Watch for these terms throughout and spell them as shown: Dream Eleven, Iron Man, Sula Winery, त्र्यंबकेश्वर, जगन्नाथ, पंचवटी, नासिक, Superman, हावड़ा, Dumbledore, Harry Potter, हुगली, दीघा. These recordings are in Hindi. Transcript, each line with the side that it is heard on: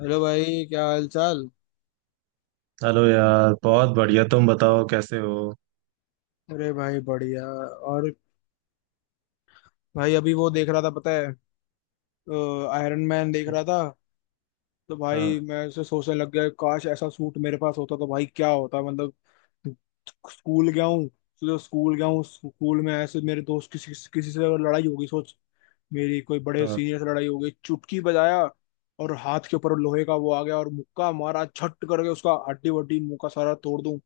left: हेलो भाई, क्या हाल चाल।
right: हेलो यार, बहुत बढ़िया। तुम बताओ कैसे हो।
left: अरे भाई, बढ़िया। और भाई, अभी वो देख रहा था पता है, आयरन मैन देख रहा था। तो भाई,
right: हाँ।
left: मैं उसे सोचने लग गया, काश ऐसा सूट मेरे पास होता तो भाई क्या होता, मतलब स्कूल गया हूँ। तो स्कूल गया हूँ, स्कूल में ऐसे मेरे दोस्त किसी किसी से अगर लड़ाई होगी, सोच। मेरी कोई बड़े
right: हाँ।
left: सीनियर से लड़ाई हो गई, चुटकी बजाया और हाथ के ऊपर लोहे का वो आ गया और मुक्का मारा छट करके उसका हड्डी वड्डी मुंह का सारा तोड़ दूं,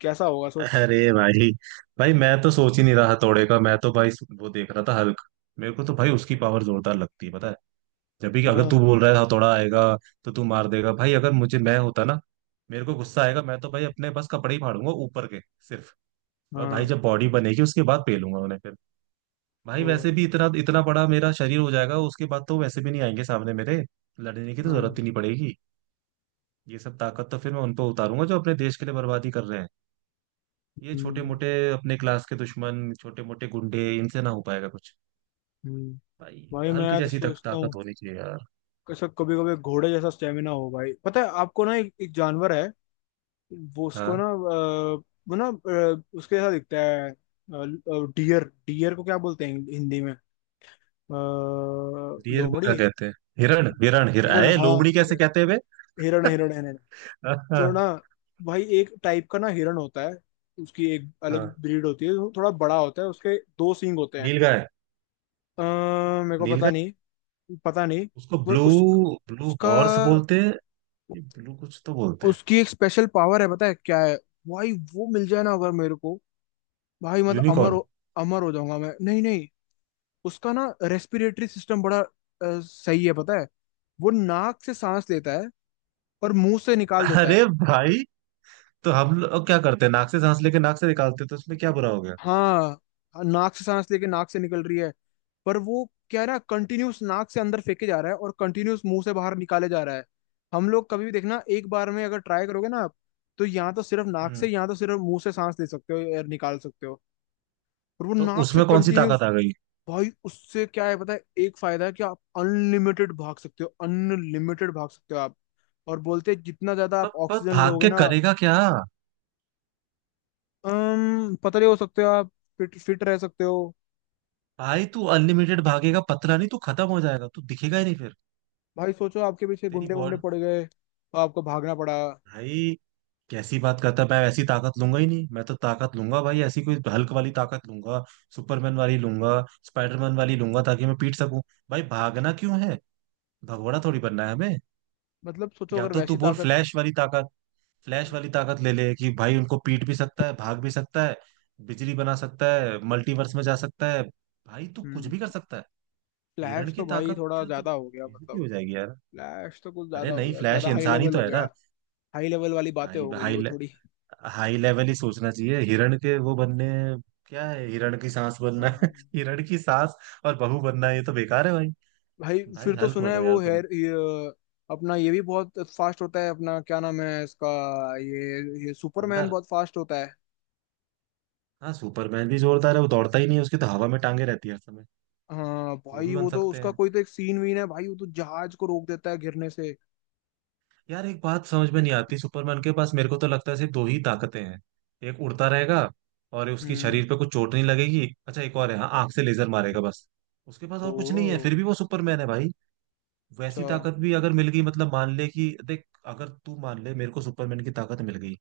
left: कैसा होगा सोच।
right: अरे भाई, भाई मैं तो सोच ही नहीं रहा हथौड़े का, मैं तो भाई वो देख रहा था हल्क। मेरे को तो भाई उसकी पावर जोरदार लगती है, पता है। जब भी अगर
left: हाँ।
right: तू बोल रहा है हथौड़ा आएगा तो तू मार देगा भाई, अगर मुझे मैं होता ना, मेरे को गुस्सा आएगा, मैं तो भाई अपने बस कपड़े ही फाड़ूंगा ऊपर के, सिर्फ। और भाई
left: हाँ।
right: जब बॉडी बनेगी उसके बाद पेलूंगा उन्हें फिर। भाई
left: ओ
right: वैसे
left: भाई।
right: भी इतना इतना बड़ा मेरा शरीर हो जाएगा उसके बाद, तो वैसे भी नहीं आएंगे सामने मेरे, लड़ने की तो जरूरत
left: हम्म।
right: ही नहीं पड़ेगी। ये सब ताकत तो फिर मैं उन पर उतारूंगा जो अपने देश के लिए बर्बादी कर रहे हैं। ये छोटे
left: हम्म।
right: मोटे अपने क्लास के दुश्मन, छोटे मोटे गुंडे, इनसे ना हो पाएगा कुछ।
left: हम्म।
right: भाई
left: भाई,
right: हल्क
left: मैं तो
right: जैसी तक
left: सोचता हूँ,
right: ताकत होनी चाहिए यार।
left: कैसा कभी कभी घोड़े जैसा स्टेमिना हो भाई। पता है आपको ना, एक, एक जानवर है, वो उसको ना
right: हाँ।
left: वो ना उसके जैसा दिखता है। डियर, डियर को क्या बोलते हैं हिंदी में? अ,
right: डियर को क्या
left: लोमड़ी।
right: कहते हैं? हिरण, हिरण हिर
left: हिरण,
right: आए
left: हाँ।
right: लोमड़ी कैसे
left: हिरण।
right: कहते हैं वे।
left: हिरण हिरण हिरण।
right: हाँ
left: तो
right: हाँ।
left: ना, भाई एक टाइप का ना हिरण होता है। उसकी एक अलग
right: हाँ।
left: ब्रीड होती है, वो थोड़ा बड़ा होता है, उसके दो सींग होते हैं।
right: नीलगाय।
left: मेरे को पता
right: नीलगाय।
left: नहीं। पता नहीं।
right: उसको
left: पर
right: ब्लू,
left: उस,
right: ब्लू
left: उसका,
right: हॉर्स बोलते हैं। ब्लू कुछ तो बोलते हैं।
left: उसकी एक स्पेशल पावर है पता है क्या है। भाई वो मिल जाए ना अगर मेरे को, भाई मतलब अमर
right: यूनिकॉर्न।
left: हो, अमर हो जाऊंगा मैं। नहीं नहीं, उसका ना रेस्पिरेटरी सिस्टम बड़ा सही है पता है। वो नाक से सांस लेता है और मुंह से निकाल देता
right: अरे
left: है।
right: भाई, तो हम लोग क्या करते हैं, नाक से सांस लेके नाक से निकालते हैं, तो उसमें क्या बुरा हो गया।
left: हाँ। हाँ, नाक से सांस लेके नाक से निकल रही है, पर वो क्या है ना, कंटिन्यूस नाक से अंदर फेंके जा रहा है और कंटिन्यूस मुंह से बाहर निकाले जा रहा है। हम लोग कभी भी देखना, एक बार में अगर ट्राई करोगे ना आप, तो या तो सिर्फ नाक से
right: हम्म।
left: या तो सिर्फ मुंह से सांस ले सकते हो, एयर निकाल सकते हो। और वो
right: तो
left: नाक से
right: उसमें कौन सी ताकत
left: कंटिन्यूस।
right: आ गई।
left: भाई उससे क्या है पता है, एक फायदा है कि आप अनलिमिटेड भाग सकते हो, अनलिमिटेड भाग सकते हो आप। और बोलते हैं जितना ज्यादा
right: पर,
left: आप
right: पर
left: ऑक्सीजन
right: भाग
left: लोगे
right: के
left: ना,
right: करेगा क्या।
left: पतले हो सकते हो आप, फिट फिट रह सकते हो।
right: भाई तू अनलिमिटेड भागेगा, पतला नहीं, तू खत्म हो जाएगा, तू दिखेगा ही नहीं फिर।
left: भाई सोचो आपके पीछे
right: तेरी
left: गुंडे गुंडे
right: बॉडी।
left: पड़ गए तो आपको भागना पड़ा।
right: भाई कैसी बात करता है, मैं ऐसी ताकत लूंगा ही नहीं। मैं तो ताकत लूंगा भाई ऐसी, कोई हल्क वाली ताकत लूंगा, सुपरमैन वाली लूंगा, स्पाइडरमैन वाली लूंगा, ताकि मैं पीट सकूं। भाई भागना क्यों है, भगोड़ा थोड़ी बनना है हमें।
left: मतलब सोचो
right: या
left: अगर
right: तो तू
left: वैसी
right: बोल
left: ताकत।
right: फ्लैश वाली ताकत। फ्लैश वाली ताकत ले ले कि भाई उनको पीट भी सकता है, भाग भी सकता है, बिजली बना सकता है, मल्टीवर्स में जा सकता है, भाई तू कुछ
left: हम्म।
right: भी कर सकता है। हिरण
left: फ्लैश
right: की
left: तो भाई
right: ताकत
left: थोड़ा
right: से तो
left: ज्यादा हो गया,
right: बेइज्जती
left: मतलब
right: हो जाएगी यार।
left: फ्लैश तो कुछ ज्यादा
right: अरे
left: हो
right: नहीं,
left: गया,
right: फ्लैश
left: ज्यादा हाई
right: इंसान ही
left: लेवल
right: तो
left: हो
right: है
left: गया।
right: ना।
left: हाई लेवल वाली बातें
right: भाई
left: हो गई
right: हाई
left: वो
right: ले,
left: थोड़ी।
right: हाई लेवल ही सोचना चाहिए, हिरण के वो बनने क्या है। हिरण की सांस बनना
left: हाँ।
right: हिरण की सांस और बहू बनना, ये तो बेकार है भाई।
left: भाई
right: भाई
left: फिर तो
right: हल्क
left: सुना है
right: बनो
left: वो
right: यार तुम।
left: अपना ये भी बहुत फास्ट होता है अपना, क्या नाम है इसका, ये सुपरमैन
right: बंदर।
left: बहुत फास्ट होता है।
right: हाँ सुपरमैन भी जोरदार है, वो दौड़ता ही नहीं है, उसकी तो हवा में टांगे रहती है हर समय।
left: हाँ
right: वो भी
left: भाई,
right: बन
left: वो तो
right: सकते
left: उसका
right: हैं।
left: कोई तो एक सीन वीन है भाई, वो तो जहाज को रोक देता है गिरने से।
right: यार एक बात समझ में नहीं आती, सुपरमैन के पास मेरे को तो लगता है सिर्फ दो ही ताकतें हैं। एक उड़ता रहेगा और उसकी
left: हम्म।
right: शरीर पे कुछ चोट नहीं लगेगी। अच्छा एक और है, हाँ, आंख से लेजर मारेगा, बस। उसके पास
left: ओ।
right: और कुछ नहीं है, फिर भी वो सुपरमैन है भाई। वैसी
left: अच्छा।
right: ताकत भी अगर मिल गई, मतलब मान ले कि देख, अगर तू मान ले मेरे को सुपरमैन की ताकत मिल गई,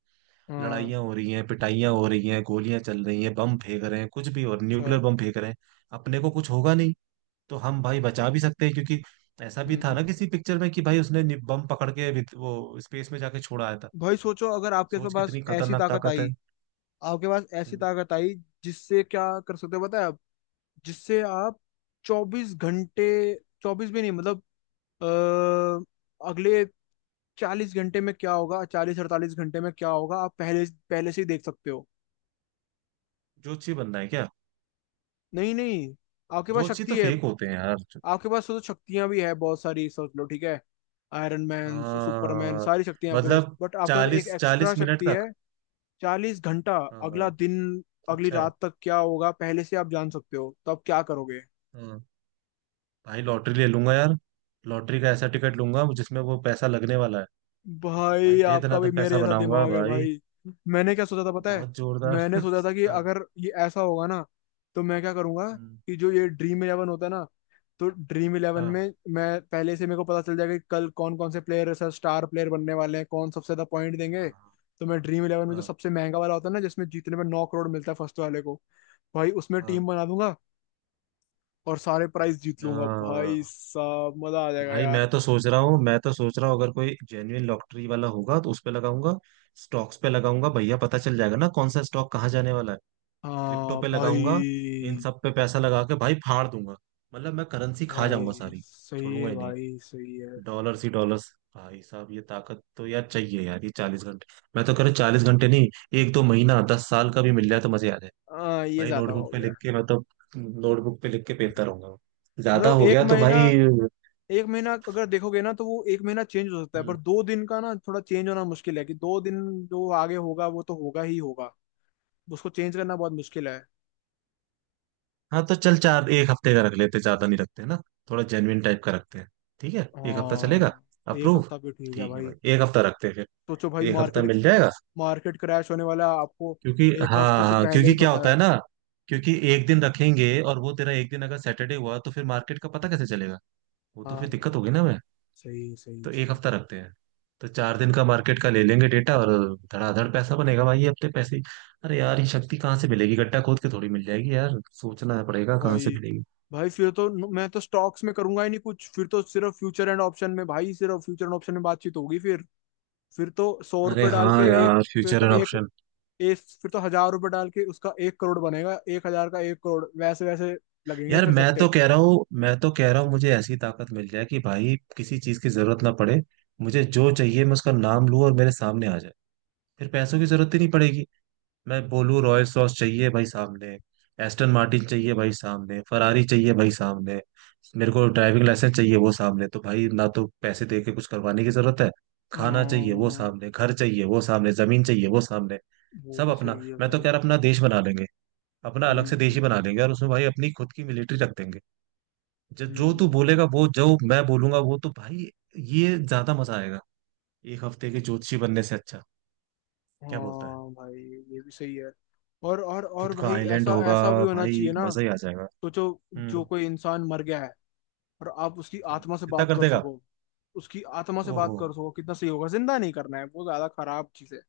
left: हाँ।
right: लड़ाइयाँ हो रही हैं, पिटाइयाँ हो रही हैं, गोलियां चल रही हैं, बम फेंक रहे हैं कुछ भी, और
left: अच्छा।
right: न्यूक्लियर बम फेंक रहे हैं, अपने को कुछ होगा नहीं। तो हम भाई बचा भी सकते हैं, क्योंकि ऐसा भी था
left: हम्म।
right: ना किसी पिक्चर में कि भाई उसने बम पकड़ के वो स्पेस में जाके छोड़ आया था।
left: भाई सोचो अगर आपके
right: सोच
left: पास
right: कितनी
left: ऐसी
right: खतरनाक
left: ताकत
right: ताकत है।
left: आई, आपके पास ऐसी
right: हम्म।
left: ताकत आई जिससे क्या कर सकते हो पता है आप, जिससे आप 24 घंटे, 24 भी नहीं, मतलब अ, अगले 40 घंटे में क्या होगा, 40 48 घंटे में क्या होगा आप पहले पहले से ही देख सकते हो।
right: जोशी बनना है क्या?
left: नहीं नहीं, आपके पास
right: जोशी तो
left: शक्ति है।
right: फेक होते हैं यार।
left: आपके पास तो शक्तियां भी है बहुत सारी, सोच लो ठीक है। आयरन मैन, सुपरमैन,
right: आ,
left: सारी शक्तियां आपके पास,
right: मतलब
left: बट आपके पास एक
right: चालीस
left: एक्स्ट्रा
right: चालीस मिनट
left: शक्ति है।
right: तक।
left: 40 घंटा,
right: हाँ
left: अगला
right: हाँ,
left: दिन, अगली
right: अच्छा।
left: रात तक क्या होगा पहले से आप जान सकते हो, तो आप क्या करोगे?
right: हाँ भाई लॉटरी ले लूंगा यार। लॉटरी का ऐसा टिकट लूंगा जिसमें वो पैसा लगने वाला है, तो भाई
left: भाई,
right: दे
left: आपका भी
right: दनादन
left: मेरे
right: पैसा
left: जैसा
right: बनाऊंगा
left: दिमाग है
right: भाई।
left: भाई। मैंने क्या सोचा था पता है,
right: बहुत जोरदार।
left: मैंने सोचा था कि
right: हाँ।
left: अगर ये ऐसा होगा ना तो मैं क्या करूंगा,
right: हम्म।
left: कि जो ये ड्रीम इलेवन होता है ना, तो ड्रीम इलेवन
right: हाँ
left: में मैं पहले से मेरे को पता चल जाएगा कि कल कौन कौन से प्लेयर, सर, स्टार प्लेयर बनने वाले हैं, कौन सबसे ज्यादा पॉइंट देंगे।
right: हाँ
left: तो मैं ड्रीम इलेवन में जो
right: हाँ
left: सबसे महंगा वाला होता है ना, जिसमें जीतने में 9 करोड़ मिलता है फर्स्ट वाले को, भाई उसमें
right: हाँ
left: टीम
right: हाँ।
left: बना दूंगा और सारे प्राइज जीत
right: अच्छा।
left: लूंगा भाई साहब, मजा आ जाएगा
right: भाई
left: यार।
right: मैं तो सोच रहा हूँ, मैं तो सोच रहा हूँ अगर कोई जेन्युइन लॉटरी वाला होगा तो उस पे लगाऊंगा, स्टॉक्स पे लगाऊंगा भैया, पता चल जाएगा ना कौन सा स्टॉक कहाँ जाने वाला है, क्रिप्टो
left: हाँ
right: पे लगाऊंगा, इन
left: भाई।
right: सब पे पैसा लगा के भाई फाड़ दूंगा। मतलब मैं करेंसी खा जाऊंगा
left: भाई
right: सारी,
left: सही
right: छोड़ूंगा
left: है,
right: ही नहीं।
left: भाई सही है।
right: डॉलर्स ही डॉलर्स। भाई साहब ये ताकत तो यार चाहिए यार, ये 40 घंटे। मैं तो कह रहा हूँ 40 घंटे नहीं, एक दो महीना, 10 साल का भी मिल जाए तो मजे आ जाए।
left: हाँ, ये
right: भाई
left: ज्यादा हो
right: नोटबुक पे
left: गया,
right: लिख के मैं तो, नोटबुक पे लिख के पेलता रहूंगा, ज्यादा
left: मतलब
right: हो
left: एक
right: गया तो
left: महीना।
right: भाई।
left: एक महीना अगर देखोगे ना तो वो एक महीना चेंज हो सकता है, पर
right: हम्म।
left: 2 दिन का ना थोड़ा चेंज होना मुश्किल है, कि 2 दिन जो आगे होगा वो तो होगा ही होगा, उसको चेंज करना बहुत मुश्किल है।
right: हाँ तो चल, चार एक हफ्ते का रख लेते, ज्यादा नहीं रखते ना, थोड़ा जेन्युइन टाइप का रखते हैं, ठीक है। एक हफ्ता चलेगा।
left: हाँ। एक
right: अप्रूव।
left: हफ्ता भी ठीक है
right: ठीक है
left: भाई।
right: भाई एक हफ्ता रखते हैं फिर।
left: सोचो भाई,
right: एक हफ्ता
left: मार्केट,
right: मिल जाएगा
left: मार्केट क्रैश होने वाला है, आपको
right: क्योंकि,
left: एक हफ्ते
right: हाँ
left: से
right: हाँ,
left: पहले
right: क्योंकि
left: ही
right: क्या
left: पता
right: होता
left: है।
right: है ना, क्योंकि एक दिन रखेंगे और वो तेरा एक दिन अगर सैटरडे हुआ तो फिर मार्केट का पता कैसे चलेगा, वो तो फिर
left: हाँ,
right: दिक्कत होगी ना मैं।
left: सही सही
right: तो एक
left: सही
right: हफ्ता रखते हैं, तो चार दिन का मार्केट का ले लेंगे डेटा, और धड़ाधड़ पैसा बनेगा भाई ये अपने पैसे ही। अरे यार ये शक्ति कहाँ से मिलेगी, गड्ढा खोद के थोड़ी मिल जाएगी यार, सोचना पड़ेगा कहाँ से
left: भाई।
right: मिलेगी।
left: भाई फिर तो मैं तो स्टॉक्स में करूंगा ही नहीं कुछ, फिर तो सिर्फ फ्यूचर एंड ऑप्शन में भाई, सिर्फ फ्यूचर एंड ऑप्शन में बातचीत होगी फिर। फिर तो सौ
right: अरे
left: रुपये डाल
right: हाँ
left: के एक,
right: यार
left: फिर
right: फ्यूचर
left: तो
right: एंड ऑप्शन।
left: एक फिर तो 1,000 रुपये डाल के उसका 1 करोड़ बनेगा, 1,000 का 1 करोड़ वैसे वैसे लगेंगे
right: यार
left: फिर
right: मैं तो
left: सट्टे।
right: कह रहा हूँ, मैं तो कह रहा हूँ मुझे ऐसी ताकत मिल जाए कि भाई किसी चीज की जरूरत ना पड़े। मुझे जो चाहिए मैं उसका नाम लूँ और मेरे सामने आ जाए, फिर पैसों की जरूरत ही नहीं पड़ेगी। मैं बोलूँ रॉयल सॉस चाहिए भाई सामने, एस्टन मार्टिन चाहिए भाई सामने, फरारी चाहिए भाई सामने, मेरे को ड्राइविंग लाइसेंस चाहिए वो सामने, तो भाई ना तो पैसे दे के कुछ करवाने की जरूरत है, खाना चाहिए वो
left: हम्म।
right: सामने, घर चाहिए वो सामने, जमीन चाहिए वो सामने,
left: वो
right: सब
left: भी
right: अपना।
left: सही है
right: मैं तो कह
left: भाई।
right: रहा अपना देश बना लेंगे, अपना अलग से देश
left: हम्म।
right: ही बना लेंगे, और उसमें भाई अपनी खुद की मिलिट्री रख देंगे, जब जो तू
left: हम्म।
right: बोलेगा वो, जो मैं बोलूंगा वो, तो भाई ये ज्यादा मजा आएगा, एक हफ्ते के ज्योतिषी बनने से अच्छा, क्या बोलता है।
left: हाँ भाई, ये भी सही है। और
right: खुद का
left: भाई
right: आइलैंड
left: ऐसा
right: होगा
left: ऐसा भी होना
right: भाई,
left: चाहिए ना।
right: मजा ही आ जाएगा।
left: सोचो, जो
right: हम्म।
left: कोई इंसान मर गया है और आप उसकी
right: हाँ,
left: आत्मा से
right: जितना
left: बात
right: कर
left: कर
right: देगा।
left: सको, उसकी आत्मा से
right: ओहो।
left: बात कर सको कितना सही होगा। जिंदा नहीं करना है, वो ज्यादा खराब चीज है।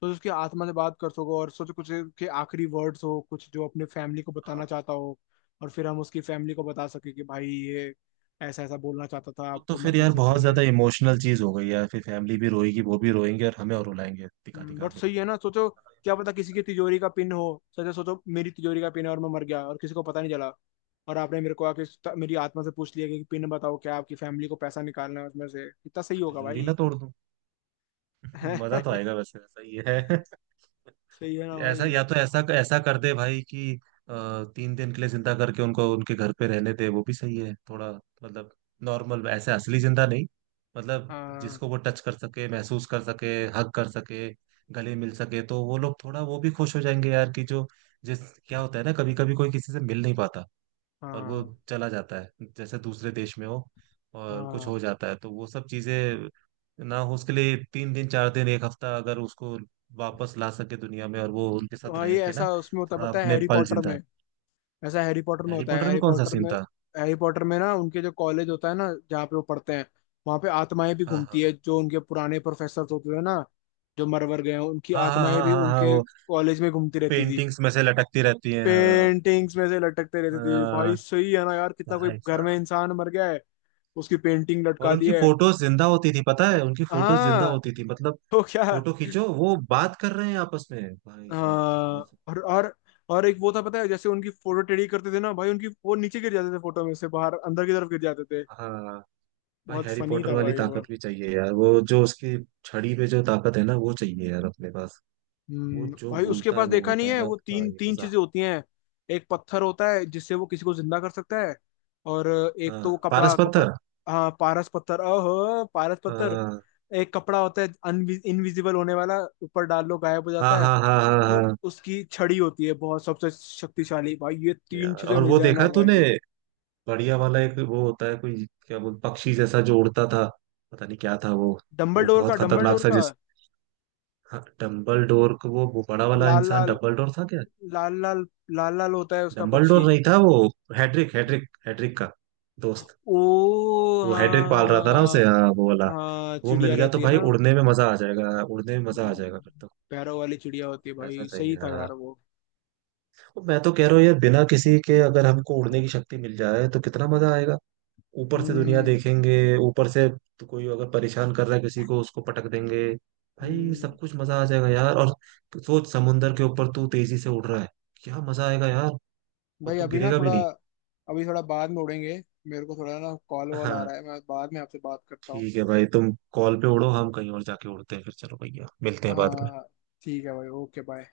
left: तो उसकी आत्मा से बात कर सको और सोचो कुछ के आखिरी वर्ड्स हो, कुछ जो अपने फैमिली को
right: हाँ,
left: बताना चाहता हो, और फिर हम उसकी फैमिली को बता सके कि भाई ये ऐसा ऐसा बोलना चाहता था
right: वो तो
left: आपको
right: फिर
left: मरने
right: यार
left: से
right: बहुत
left: पहले।
right: ज्यादा इमोशनल चीज हो गई यार, फिर फैमिली भी रोएगी, वो भी रोएंगे और हमें और रुलाएंगे दिखा दिखा
left: बट
right: के।
left: सही है ना, सोचो। क्या पता किसी की तिजोरी का पिन हो। सोचो, सोचो मेरी तिजोरी का पिन है और मैं मर गया और किसी को पता नहीं चला, और आपने मेरे को आके मेरी आत्मा से पूछ लिया कि पिन बताओ, क्या आपकी फैमिली को पैसा निकालना है उसमें से, कितना सही
right: मैं
left: होगा
right: तिजोरी
left: भाई।
right: ना तोड़ दूं। मजा तो आएगा, वैसे वैसा ही है।
left: सही है ना
right: ऐसा,
left: भाई।
right: या तो ऐसा ऐसा कर दे भाई कि अ, 3 दिन के लिए जिंदा करके उनको उनके घर पे रहने दे, वो भी सही है थोड़ा। मतलब नॉर्मल ऐसे असली जिंदा नहीं, मतलब
left: हाँ,
right: जिसको वो टच कर सके, महसूस कर सके, हग कर सके, गले मिल सके, तो वो लोग थोड़ा वो भी खुश हो जाएंगे यार, कि जो, जिस, क्या होता है ना, कभी कभी कोई किसी से मिल नहीं पाता और वो
left: हाँ,
right: चला जाता है, जैसे दूसरे देश में हो और कुछ
left: हाँ।
right: हो जाता है, तो वो सब चीजें ना हो, उसके लिए 3 दिन, 4 दिन, एक हफ्ता अगर उसको वापस ला सके दुनिया में, और वो उनके साथ
left: भाई
right: रह के ना
left: ऐसा उसमें होता
right: थोड़ा
left: पता है,
right: अपने
left: हैरी
right: पल
left: पॉटर में,
right: जिंदा।
left: ऐसा हैरी पॉटर में
right: हैरी
left: होता है,
right: पॉटर में
left: हैरी
right: कौन सा
left: पॉटर
right: सीन
left: में।
right: था।
left: हैरी पॉटर में ना उनके जो कॉलेज होता है ना, जहाँ पे वो पढ़ते हैं, वहाँ पे आत्माएं भी
right: हाँ
left: घूमती
right: हाँ
left: है, जो उनके पुराने प्रोफेसर होते थे ना, जो मरवर गए हैं उनकी
right: हाँ हाँ
left: आत्माएं
right: हाँ
left: भी
right: हाँ हाँ,
left: उनके
right: वो
left: कॉलेज में घूमती रहती थी।
right: पेंटिंग्स में से लटकती रहती हैं, हाँ।
left: पेंटिंग्स में से लटकते रहती थी
right: हाँ,
left: भाई, सही है ना यार, कितना कोई
right: भाई
left: घर में
right: साहब।
left: इंसान मर गया है, उसकी पेंटिंग
right: और
left: लटका दी
right: उनकी
left: है।
right: फोटोज जिंदा होती थी, पता है, उनकी फोटोज जिंदा
left: हाँ,
right: होती थी मतलब,
left: तो क्या।
right: फोटो खींचो वो बात कर रहे हैं आपस में, भाई साहब
left: हाँ,
right: बहुत।
left: और एक वो था पता है, जैसे उनकी फोटो टेढ़ी करते थे ना भाई, उनकी वो नीचे गिर जाते थे, फोटो में से बाहर अंदर की तरफ गिर जाते थे,
right: हाँ भाई,
left: बहुत
right: हैरी
left: फनी
right: पॉटर
left: था
right: वाली
left: भाई
right: ताकत
left: वो।
right: भी चाहिए यार, वो जो उसकी छड़ी पे जो ताकत है ना, वो चाहिए यार अपने पास। वो
left: हम्म।
right: जो
left: भाई उसके
right: बोलता है
left: पास
right: वो
left: देखा
right: होता
left: नहीं
right: है
left: है,
right: ना,
left: वो
right: हाँ,
left: तीन
right: ये
left: तीन
right: मजा।
left: चीजें होती हैं। एक पत्थर होता है जिससे वो किसी को जिंदा कर सकता है, और एक
right: हाँ
left: तो वो
right: पारस
left: कपड़ा कपड़ा
right: पत्थर।
left: हाँ, पारस पत्थर, ओहो पारस पत्थर।
right: हाँ
left: एक कपड़ा होता है, इनविजिबल होने वाला, ऊपर डाल लो गायब हो
right: हाँ
left: जाता है।
right: हाँ हाँ हाँ
left: और
right: हाँ।
left: उसकी छड़ी होती है बहुत सबसे शक्तिशाली, भाई ये तीन
right: यार
left: चीजें
right: और
left: मिल
right: वो
left: जाए ना
right: देखा तूने
left: भाई।
right: बढ़िया वाला, एक वो होता है कोई, क्या बोल, पक्षी जैसा जो उड़ता था, पता नहीं क्या था वो
left: डंबलडोर का
right: बहुत खतरनाक
left: डंबलडोर
right: सा
left: का
right: जिस, हाँ, डम्बल डोर को, वो बड़ा वाला
left: लाल
right: इंसान
left: लाल,
right: डम्बल डोर था क्या?
left: लाल लाल, लाल लाल होता है उसका
right: डम्बल
left: पक्षी।
right: डोर नहीं था वो। हैड्रिक हैड्रिक हैड्रिक का दोस्त।
left: ओ
right: वो हेडेक पाल रहा था ना उसे,
left: हाँ।
right: हाँ वो वाला।
left: हाँ,
right: वो मिल
left: चिड़िया
right: गया तो
left: रहती है
right: भाई
left: ना।
right: उड़ने में मजा आ जाएगा, उड़ने में मजा आ जाएगा
left: हम्म।
right: फिर तो।
left: पैरों वाली चिड़िया होती है
right: ऐसा
left: भाई,
right: चाहिए
left: सही था
right: यार।
left: यार वो।
right: तो मैं तो कह रहा हूँ यार बिना किसी के अगर हमको उड़ने की शक्ति मिल जाए तो कितना मजा आएगा, ऊपर से दुनिया
left: हम्म।
right: देखेंगे ऊपर से, तो कोई अगर परेशान कर रहा है किसी को उसको पटक देंगे, भाई
left: हम्म।
right: सब कुछ मजा आ जाएगा यार। और सोच, समुंदर के ऊपर तू तेजी से उड़ रहा है, क्या मजा आएगा यार, और
left: भाई
right: तू गिरेगा भी नहीं।
left: अभी थोड़ा बाद में उड़ेंगे। मेरे को थोड़ा ना कॉल वॉल आ
right: हाँ।
left: रहा है, मैं बाद में आपसे बात करता हूँ।
right: ठीक है भाई, तुम कॉल पे उड़ो, हम कहीं और जाके उड़ते हैं फिर। चलो भैया मिलते हैं बाद में।
left: हाँ। ठीक है भाई, ओके बाय।